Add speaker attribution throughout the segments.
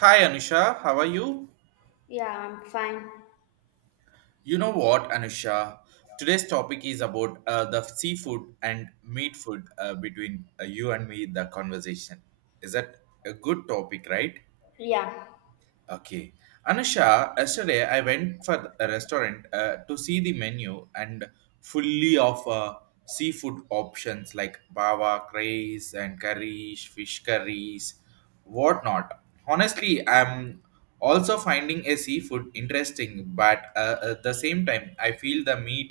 Speaker 1: Hi Anusha, how are you?
Speaker 2: Yeah, I'm fine.
Speaker 1: You know what, Anusha? Today's topic is about the seafood and meat food, between you and me, the conversation. Is that a good topic, right?
Speaker 2: Yeah.
Speaker 1: Okay. Anusha, yesterday I went for a restaurant to see the menu and fully of seafood options like bava, craze, and curries, fish curries, whatnot. Honestly, I'm also finding a seafood interesting, but at the same time, I feel the meat,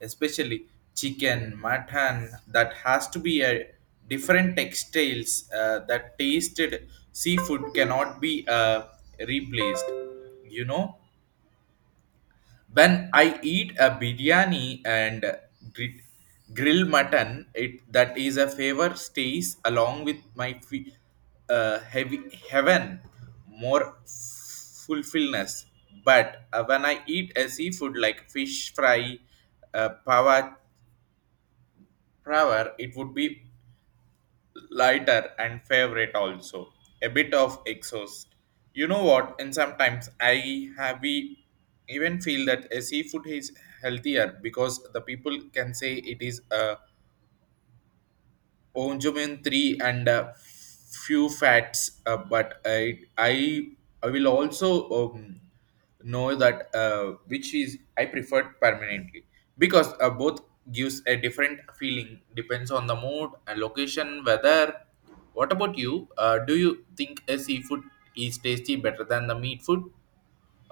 Speaker 1: especially chicken, mutton, that has to be a different textiles that tasted seafood cannot be replaced. You know, when I eat a biryani and gri- grill mutton, it that is a favor stays along with my heavy heaven more fulfillness. But when I eat a seafood like fish fry, uh, power, power, it would be lighter and favorite, also a bit of exhaust. You know what And sometimes I have we even feel that a seafood is healthier, because the people can say it is Onjumen 3 and few fats, but I will also know that which is I preferred permanently, because both gives a different feeling depends on the mood and location weather. What about you? Do you think a seafood is tasty better than the meat food,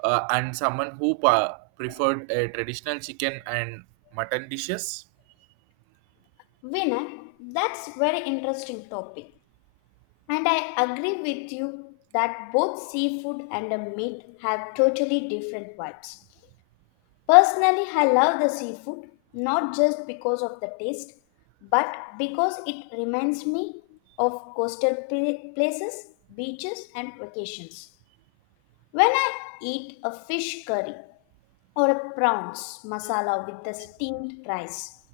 Speaker 1: and someone who preferred a traditional chicken and mutton dishes?
Speaker 2: Vinay, that's very interesting topic. And I agree with you that both seafood and the meat have totally different vibes. Personally, I love the seafood not just because of the taste, but because it reminds me of coastal places, beaches and vacations. When I eat a fish curry or a prawns masala with the steamed rice,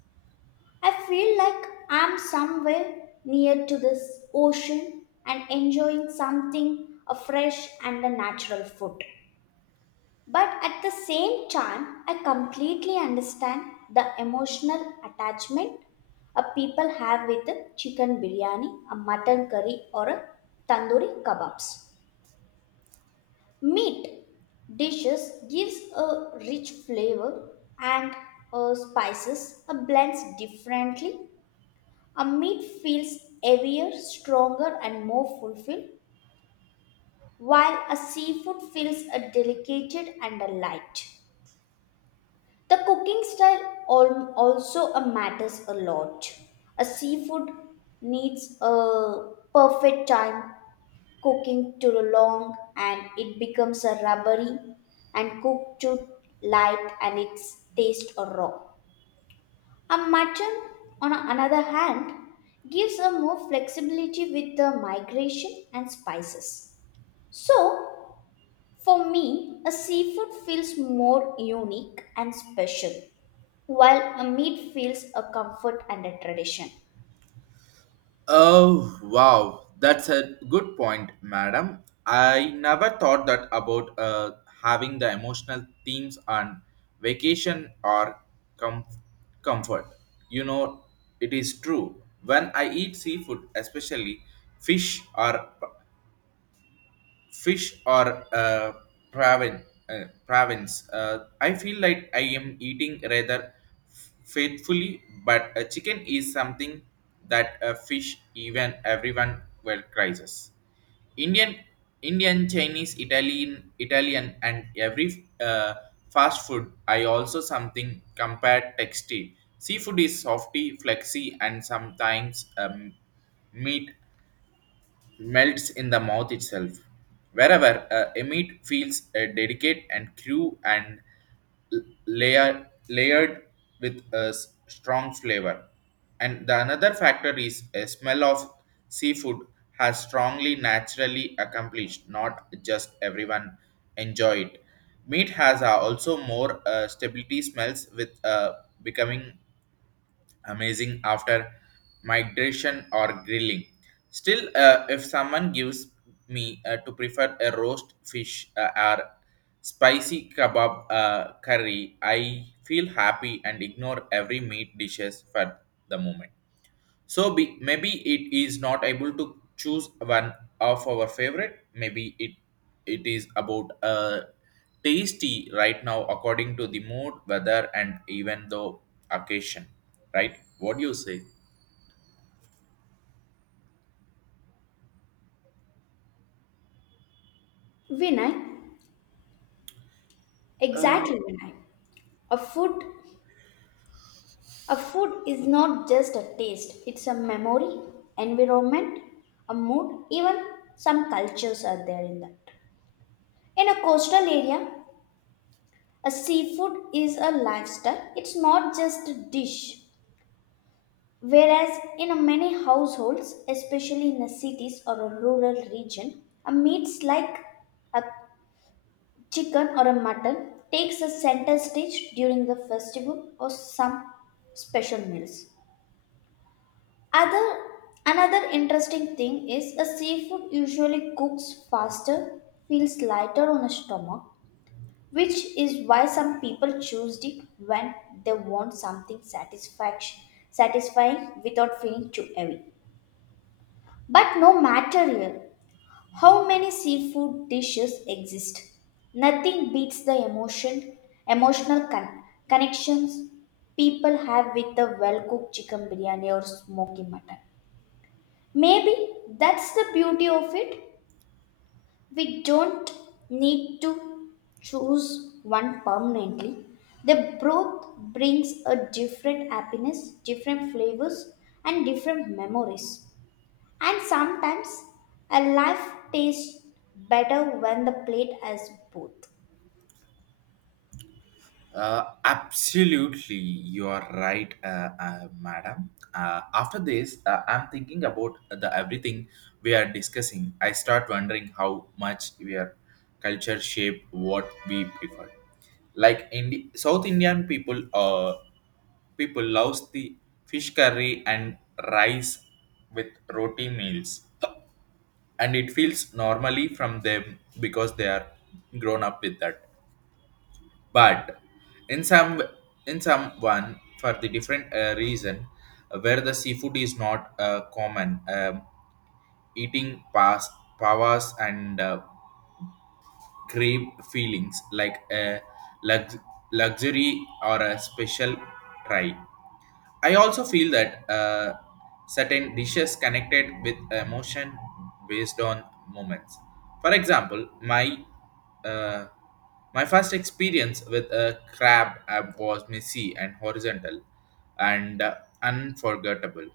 Speaker 2: I feel like I'm somewhere near to this ocean and enjoying something a fresh and a natural food. But at the same time, I completely understand the emotional attachment a people have with a chicken biryani, a mutton curry, or a tandoori kebabs. Meat dishes gives a rich flavor and spices blends differently. A meat feels heavier, stronger, and more fulfilled, while a seafood feels a delicate and a light. The cooking style also matters a lot. A seafood needs a perfect time cooking too long and it becomes a rubbery and cooked too light and its taste a raw. A mutton, on another hand, gives a more flexibility with the migration and spices. So, for me, a seafood feels more unique and special, while a meat feels a comfort and a tradition.
Speaker 1: Oh, wow. That's a good point, madam. I never thought that about having the emotional themes on vacation or com- comfort. You know, it is true. When I eat seafood, especially fish or fish or praven, prawns. I feel like I am eating rather faithfully, but a chicken is something that a fish even everyone well crisis. Indian, Indian, Chinese, Italian, and every fast food. I also something compared texty. Seafood is softy, flexy, and sometimes meat melts in the mouth itself. Wherever a meat feels delicate and crew and l- layered with a strong flavor. And the another factor is a smell of seafood has strongly naturally accomplished, not just everyone enjoy it. Meat has also more stability smells with becoming amazing after migration or grilling. Still, if someone gives me to prefer a roast fish or spicy kebab curry, I feel happy and ignore every meat dishes for the moment. So, maybe it is not able to choose one of our favorite. Maybe it is about tasty right now according to the mood, weather, and even the occasion. Right? What do you say?
Speaker 2: Vinay, exactly Vinay. A food, a food is not just a taste; it's a memory, environment, a mood. Even some cultures are there in that. In a coastal area, a seafood is a lifestyle, it's not just a dish. Whereas in many households, especially in the cities or a rural region, a meats like a chicken or a mutton takes a center stage during the festival or some special meals. Other Another interesting thing is a seafood usually cooks faster, feels lighter on the stomach, which is why some people choose it when they want satisfying without feeling too heavy. But no matter here, how many seafood dishes exist, nothing beats emotional connections people have with a well-cooked chicken biryani or smoky mutton. Maybe that's the beauty of it. We don't need to choose one permanently. They both brings a different happiness, different flavors and different memories. And sometimes a life tastes better when the plate has both.
Speaker 1: Absolutely, you are right, madam. After this, I'm thinking about the everything we are discussing. I start wondering how much we are culture shape what we prefer. Like in South Indian people, people loves the fish curry and rice with roti meals, and it feels normally from them because they are grown up with that, but in some in someone for the different reason where the seafood is not common, eating past powers and crave feelings like a lux- luxury or a special try. I also feel that certain dishes connected with emotion based on moments. For example, uh, my first experience with a crab was messy and horizontal, and unforgettable.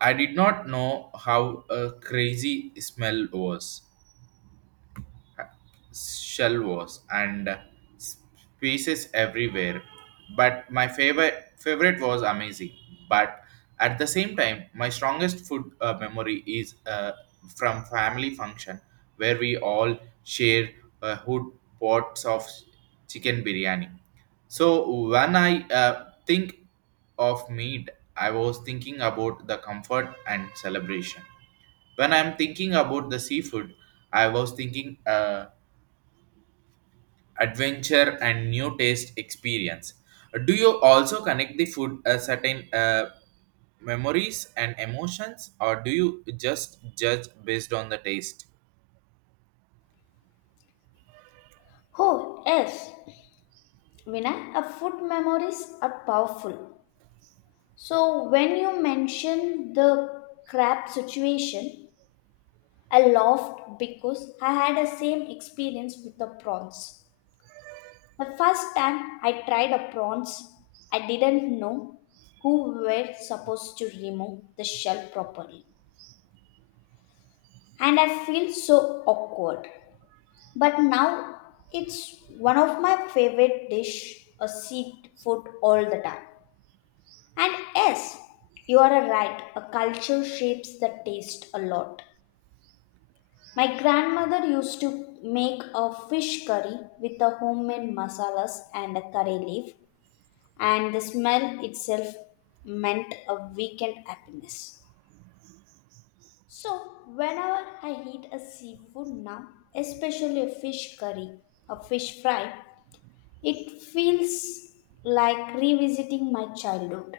Speaker 1: I did not know how a crazy smell was, shell wars and pieces everywhere. But my favorite was amazing. But at the same time, my strongest food memory is from family function, where we all share hood pots of chicken biryani. So when I think of meat, I was thinking about the comfort and celebration. When I'm thinking about the seafood, I was thinking. Adventure and new taste experience. Do you also connect the food a certain memories and emotions, or do you just judge based on the taste?
Speaker 2: Oh yes, Vinay, a food memories are powerful. So when you mention the crab situation, I laughed because I had the same experience with the prawns. The first time I tried a prawns, I didn't know who were supposed to remove the shell properly. And I feel so awkward. But now it's one of my favorite dish, a seafood all the time. And yes, you are right, a culture shapes the taste a lot. My grandmother used to make a fish curry with a homemade masalas and a curry leaf and the smell itself meant a weekend happiness. So, whenever I eat a seafood now, especially a fish curry, a fish fry, it feels like revisiting my childhood.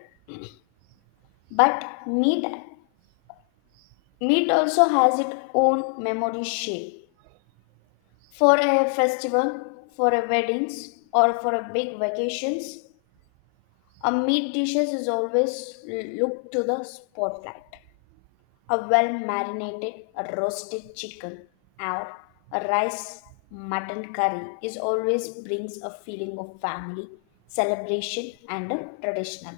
Speaker 2: But meat also has its own memory shape. For a festival, for a weddings, or for a big vacations, a meat dishes is always look to the spotlight. A well marinated roasted chicken or a rice mutton curry is always brings a feeling of family celebration and a traditional.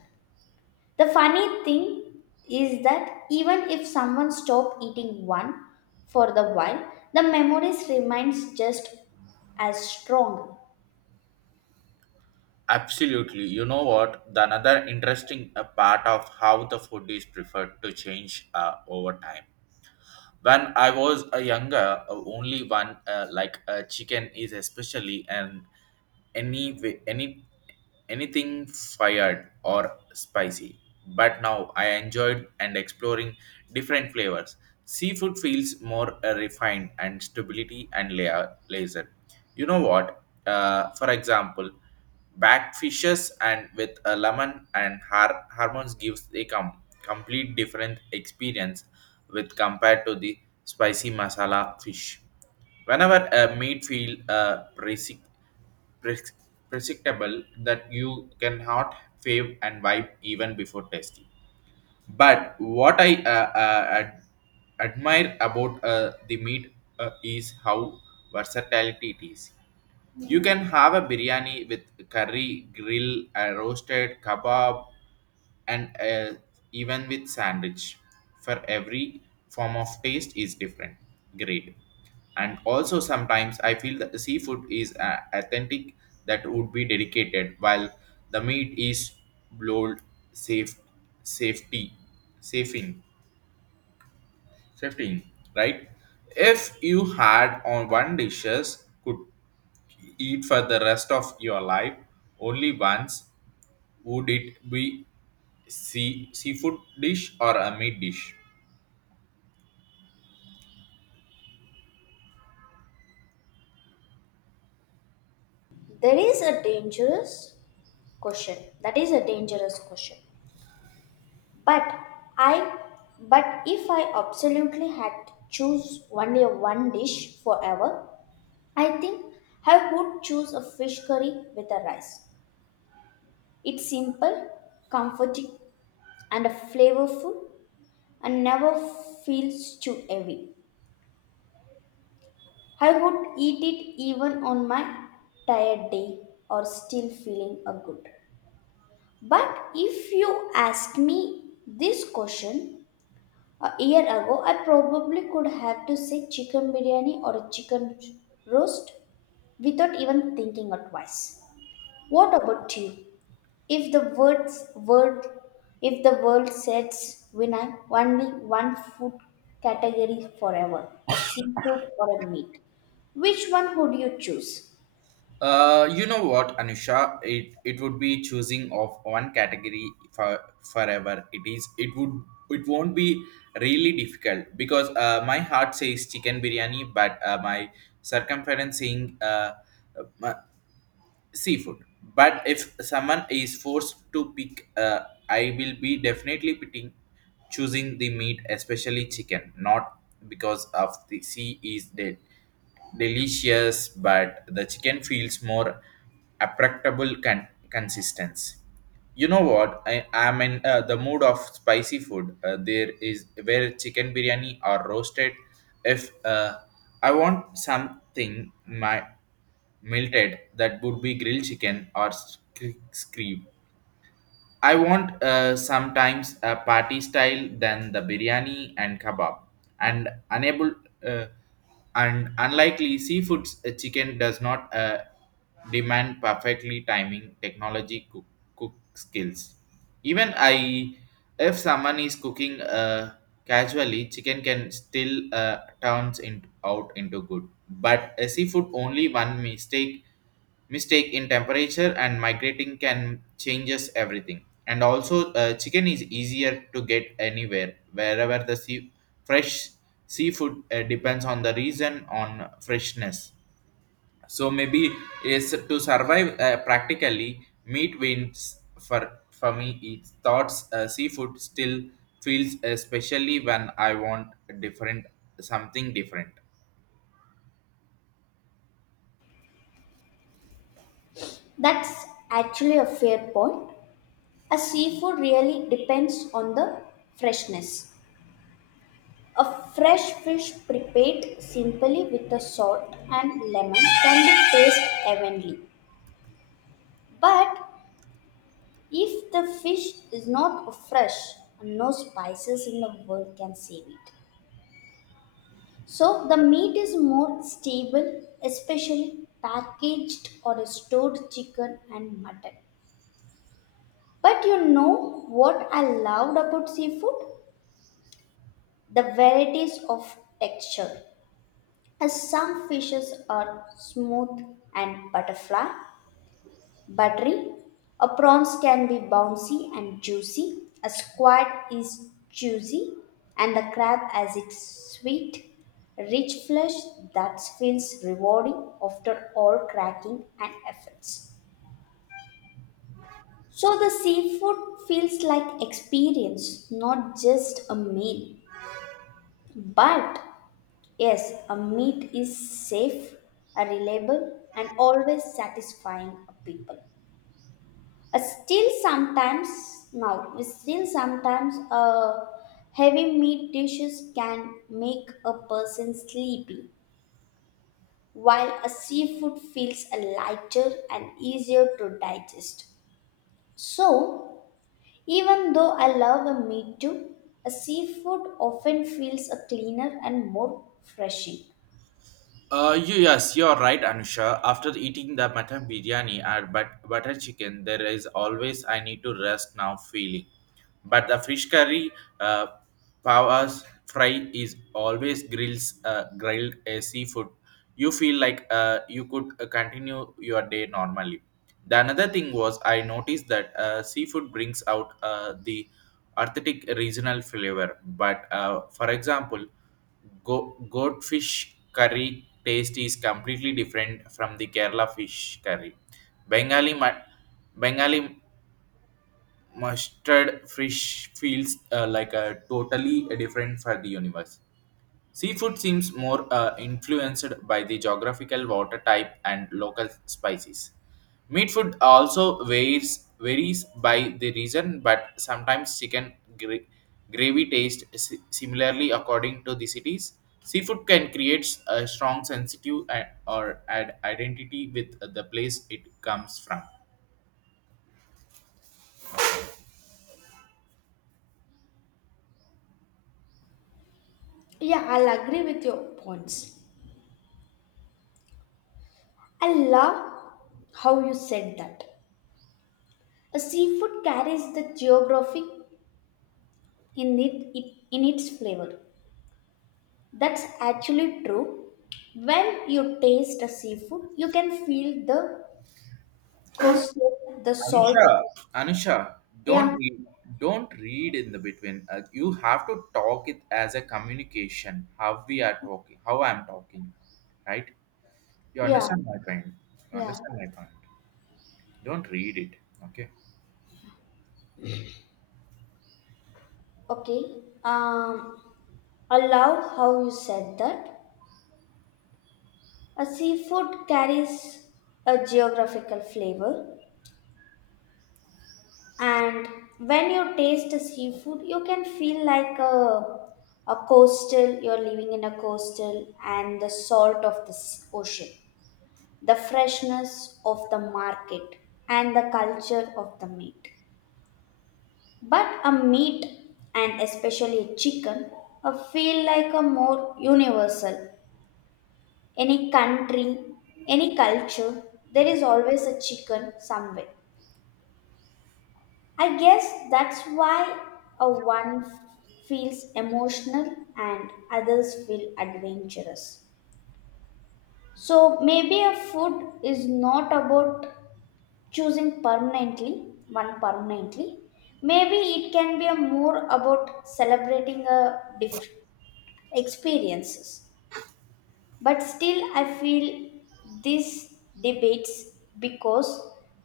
Speaker 2: The funny thing is that even if someone stop eating one for the while, the memories remains just as strong.
Speaker 1: Absolutely. You know what? The another interesting part of how the food is preferred to change over time. When I was a younger, only one like chicken is especially, and any way- any anything fired or spicy. But now I enjoyed and exploring different flavors. Seafood feels more refined and stability and layer laser. You know what, for example, back fishes and with a lemon and hormones gives a complete different experience, with compared to the spicy masala fish. Whenever a meat feel predict- predictable that you cannot fave and wipe even before tasting. But what I admire about the meat is how versatility it is. You can have a biryani with curry, grill, a roasted kebab, and even with sandwich. For every form of taste is different. Great. And also sometimes I feel that the seafood is authentic that would be dedicated, while the meat is blowed, safe, safety, safing, safety, right? If you had on one dishes could eat for the rest of your life, only once, would it be seafood dish or a meat dish?
Speaker 2: There is a dangerous question. That is a dangerous question But I but if I absolutely had to choose only one dish forever, I think I would choose a fish curry with a rice. It's simple, comforting and flavorful and never feels too heavy. I would eat it even on my tired day or still feeling a good. But if you ask me this question, a year ago, I probably could have to say chicken biryani or a chicken roast without even thinking it twice. What about you? If the words word, if the world says Vinay, only one food category forever, a seafood or a meat. Which one would you choose?
Speaker 1: You know what, Anusha? It would be choosing of one category for forever. It is. It would. It won't be really difficult, because my heart says chicken biryani, but my circumference saying uh, seafood. But if someone is forced to pick, I will be definitely picking choosing the meat, especially chicken, not because of the sea is dead delicious, but the chicken feels more applicable consistency. You know what, I am in the mood of spicy food, there is where chicken biryani or roasted. If I want something my melted, that would be grilled chicken or scream. I want sometimes a party style than the biryani and kebab, and unable uh, and unlikely seafoods, chicken does not demand perfectly timing technology cook skills. Even I, if someone is cooking casually, chicken can still turns out into good. But a seafood, only one mistake in temperature and migrating can changes everything. And also chicken is easier to get anywhere, wherever the sea fresh seafood depends on the reason on freshness. So maybe is to survive practically meat wins, for me it's thoughts, seafood still feels, especially when I want different something different.
Speaker 2: That's actually a fair point. A seafood really depends on the freshness. A fresh fish prepared simply with the salt and lemon can be tasted heavenly. But if the fish is not fresh, no spices in the world can save it. So the meat is more stable, especially packaged or stored chicken and mutton. But you know what I loved about seafood? The varieties of texture. As some fishes are smooth and buttery. A prawns can be bouncy and juicy. A squid is juicy, and the crab has its sweet, rich flesh that feels rewarding after all cracking and efforts. So the seafood feels like experience, not just a meal. But yes, a meat is safe, a reliable, and always satisfying a people. Uh, still sometimes still sometimes heavy meat dishes can make a person sleepy, while a seafood feels lighter and easier to digest. So even though I love a meat too, a seafood often feels a cleaner and more refreshing.
Speaker 1: Yes, you're right, Anusha. After eating the mutton biryani and butter chicken, there is always I need to rest now feeling. But the fish curry, uh, powers fry is always grills, grilled seafood. You feel like you could continue your day normally. The another thing was I noticed that seafood brings out the authentic regional flavor. But for example, goldfish curry taste is completely different from the Kerala fish curry. Bengali mu- Bengali mustard fish feels like a totally different for the universe. Seafood seems more influenced by the geographical water type and local spices. Meat food also varies by the region, but sometimes chicken gravy tastes similarly according to the cities. Seafood can create a strong sensitive and, or add identity with the place it comes from.
Speaker 2: Yeah, I'll agree with your points. I love how you said that. A seafood carries the geographic in it, it in its flavor. That's actually true. When you taste a seafood, you can feel the coastal, the salt. Of-
Speaker 1: Anusha, Anusha, don't
Speaker 2: Yeah,
Speaker 1: read, don't read in the between. You have to talk it as a communication. How we are talking, how I'm talking, right? You
Speaker 2: yeah,
Speaker 1: understand my point. You
Speaker 2: yeah.
Speaker 1: understand my point. Don't read it. Okay.
Speaker 2: Okay. Um, I love how you said that. A seafood carries a geographical flavor, and when you taste a seafood, you can feel like a coastal. You're living in a coastal, and the salt of the ocean. The freshness of the market and the culture of the meat. But a meat and especially a chicken a feel like a more universal. Any country, any culture, there is always a chicken somewhere. I guess that's why a one feels emotional and others feel adventurous. So maybe a food is not about choosing permanently, one permanently. Maybe it can be a more about celebrating a different experiences. But still I feel these debates, because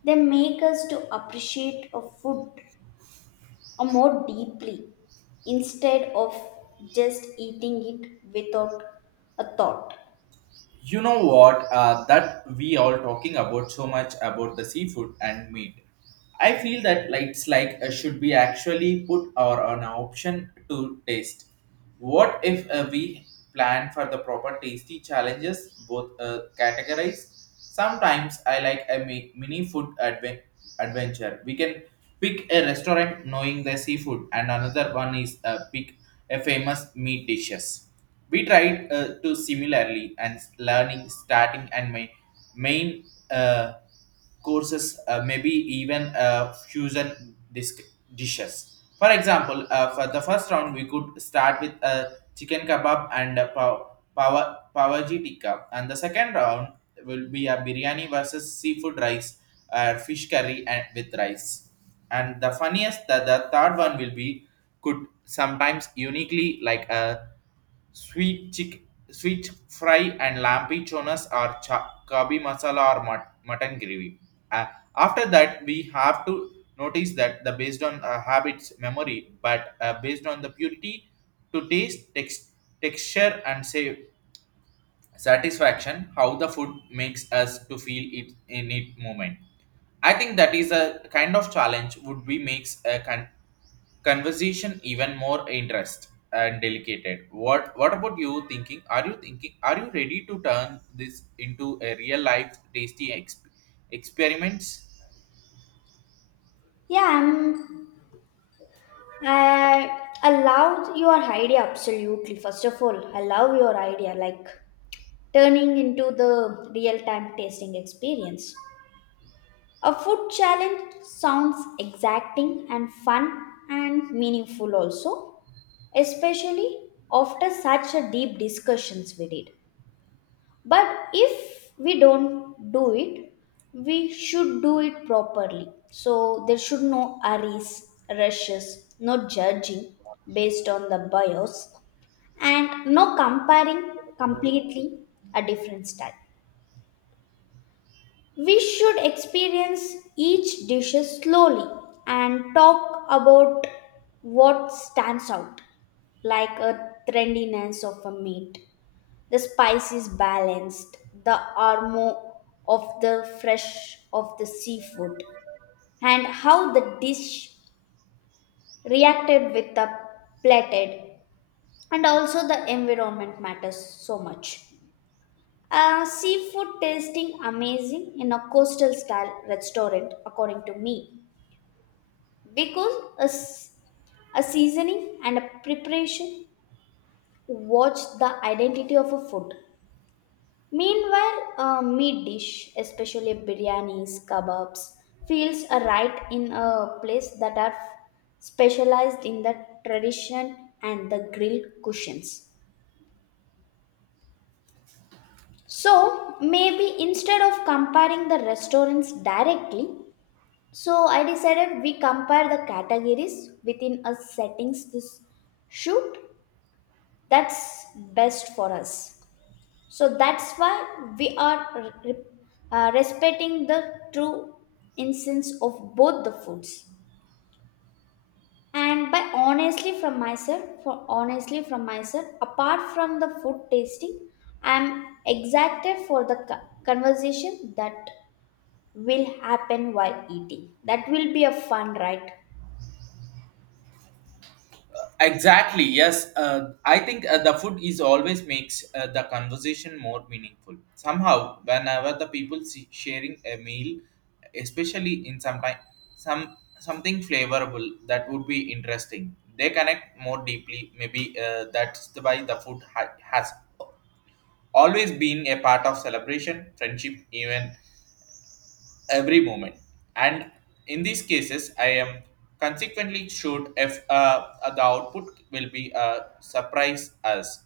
Speaker 2: they make us to appreciate a food a more deeply instead of just eating it without a thought.
Speaker 1: You know what? That we all talking about so much about the seafood and meat. I feel that like, it's like should be actually put or an option to taste. What if we plan for the proper tasty challenges? Both categories. Sometimes I like a mini food adventure. We can pick a restaurant knowing the seafood, and another one is pick a famous meat dishes. We tried to similarly and learning starting and my main, uh, courses, maybe even fusion dishes. For example, for the first round, we could start with a chicken kebab and a pavaji tikka, and the second round will be a biryani versus seafood rice, or fish curry and with rice. And the funniest that the third one will be could sometimes uniquely like a Sweet chick, sweet fry and lampichonas, or kabi masala, or mutton gravy. Uh, after that, we have to notice that the based on habits, memory, but based on the purity to taste, texture, and say satisfaction, how the food makes us to feel it in it moment. I think that is a kind of challenge would be makes a conversation even more interest and delicate. What about you thinking? Are you thinking? Are you ready to turn this into a real life tasty experiments?
Speaker 2: Yeah, I love your idea. Absolutely, first of all, I love your idea, like turning into the real time tasting experience. A food challenge sounds exacting and fun and meaningful also, especially after such a deep discussions we did. But if we don't do it, we should do it properly. So there should no hurries, rushes, no judging based on the bias and no comparing completely a different style. We should experience each dish slowly and talk about what stands out, like a trendiness of a meat, the spice is balanced, the aroma of the fresh of the seafood, and how the dish reacted with the plated, and also the environment matters so much. Seafood tasting amazing in a coastal style restaurant, according to me. Because a, s- a seasoning and a preparation watch the identity of a food. Meanwhile, a meat dish, especially biryanis kebabs, feels a right in a place that are specialized in the tradition and the grilled cushions. So maybe instead of comparing the restaurants directly, so I decided we compare the categories within a settings this shoot that's best for us. So that's why we are respecting the true essence of both the foods. And by honestly from myself for honestly from myself, apart from the food tasting, I'm excited for the conversation that will happen while eating. That will be a fun, right?
Speaker 1: Exactly. Yes. I think the food is always makes the conversation more meaningful. Somehow, whenever the people see sharing a meal, especially in some time, some something flavorable that would be interesting, they connect more deeply. Maybe that's the why the food has always being a part of celebration, friendship, even every moment. And in these cases, I am consequently sure if the output will be a surprise us.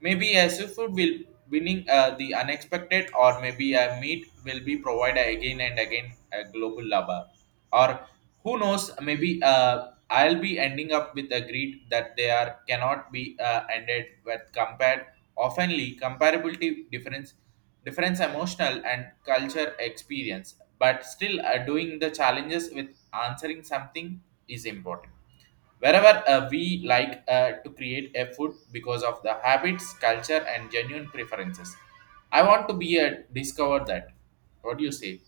Speaker 1: Maybe a seafood will winning the unexpected, or maybe a meat will be provided again and again a global lover. Or who knows? Maybe I'll be ending up with a greed that they are cannot be ended with compared oftenly comparability difference emotional and culture experience. But still, doing the challenges with answering something is important, wherever we like to create a food because of the habits culture and genuine preferences. I want to be a discover that, what do you say?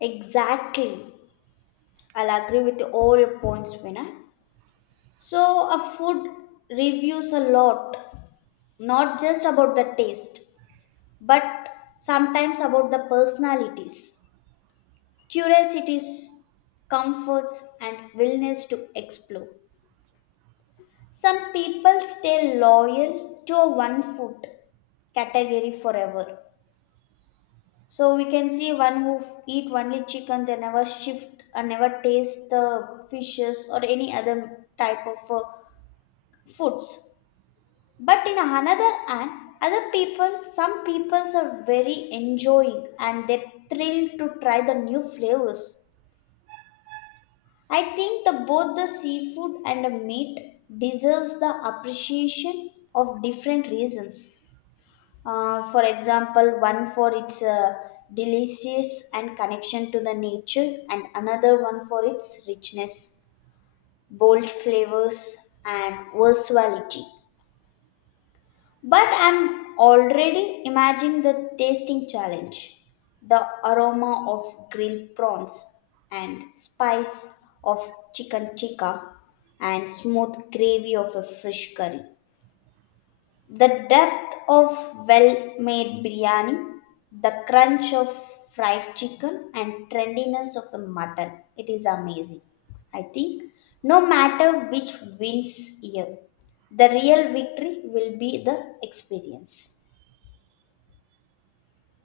Speaker 2: Exactly. I'll agree with all your points, Vinay. So, a food reviews a lot. Not just about the taste, but sometimes about the personalities, curiosities, comforts, and willingness to explore. Some people stay loyal to a one food category forever. So we can see one who eat only chicken, they never shift and never taste the fishes or any other type of foods. But in another hand, other people, some peoples are very enjoying and they're thrilled to try the new flavors. I think the both the seafood and the meat deserves the appreciation of different reasons. For example, one for its delicious and connection to the nature, and another one for its richness, bold flavors, and versatility. But I'm already imagining the tasting challenge, the aroma of grilled prawns and spice of chicken tikka and smooth gravy of a fish curry. The depth of well-made biryani, the crunch of fried chicken and trendiness of the mutton. It is amazing. I think no matter which wins here, the real victory will be the experience.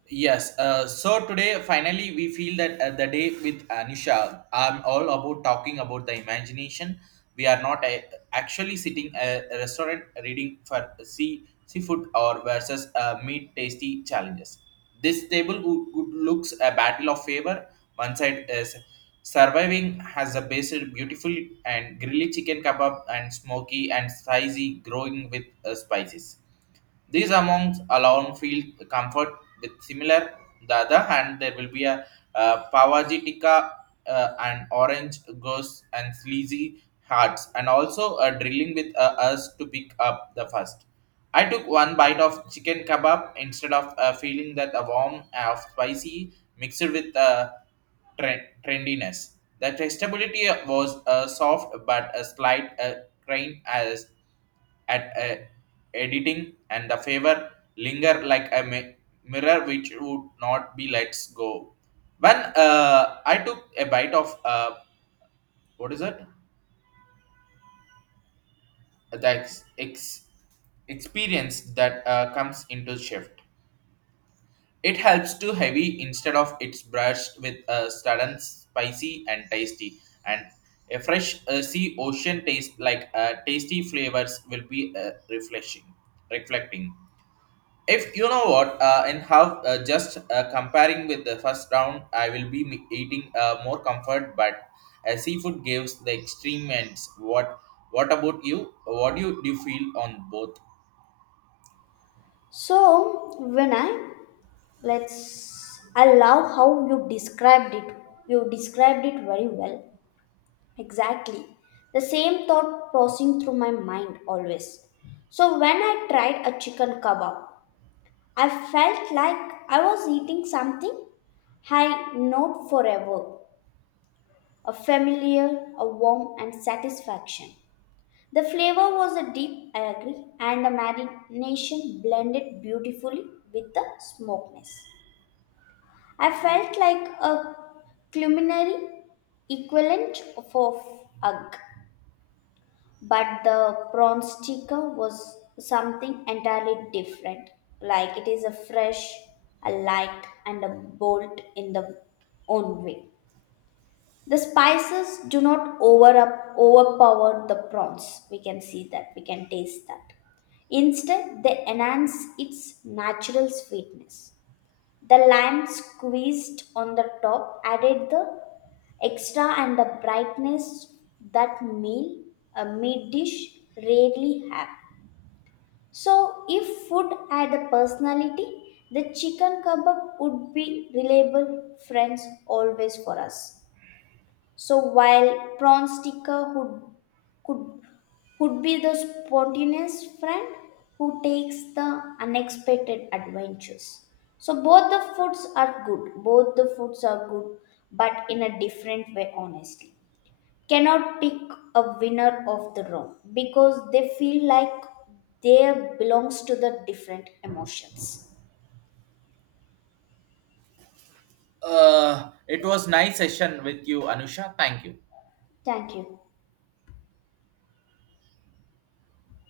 Speaker 1: Yes, so today finally we feel that the day with Anusha, I'm all about talking about the imagination. We are not actually sitting a restaurant reading for seafood or versus meat tasty challenges. This table would looks a battle of favor. One side is surviving has a based beautiful and grilled chicken kebab and smoky and spicy growing with spices. These amounts alone feel comfort with similar. The other hand, there will be a Pavajitika and Orange Ghosts and Sleazy Hearts, and also a drilling with us to pick up the first. I took one bite of chicken kebab, instead of feeling that a warm of spicy mixed with trendiness. The testability was soft but a slight grain as at editing, and the favor linger like a mirror which would not be let's go. When I took a bite of what is it, the experience that comes into shift. It helps to heavy instead of it's brushed with a sudden spicy and tasty, and a fresh sea ocean taste like tasty flavors will be refreshing, reflecting. If you know what, in how just comparing with the first round, I will be eating more comfort, but seafood gives the extreme ends. What about you? What do you feel on both?
Speaker 2: So when I let's I love how you described it. You described it very well. Exactly. The same thought crossing through my mind always. So when I tried a chicken kebab, I felt like I was eating something I not forever. A familiar, a warm and satisfaction. The flavor was a deep, I agree, and the marination blended beautifully with the smokiness. I felt like a culinary equivalent of ugh, but the prawn sticker was something entirely different. Like it is a fresh, a light, and a bold in the own way. The spices do not overpower the prawns. We can see that. We can taste that. Instead, they enhance its natural sweetness. The lime squeezed on the top added the extra and the brightness that meal a meat dish rarely have. So if food had a personality, the chicken kebab would be reliable friends always for us. So while prawn sticker could would be the spontaneous friend who takes the unexpected adventures. So both the foods are good. Both the foods are good, but in a different way, honestly. Cannot pick a winner of the wrong because they feel like they belongs to the different emotions.
Speaker 1: It was nice session with you, Anusha. Thank you.
Speaker 2: Thank you.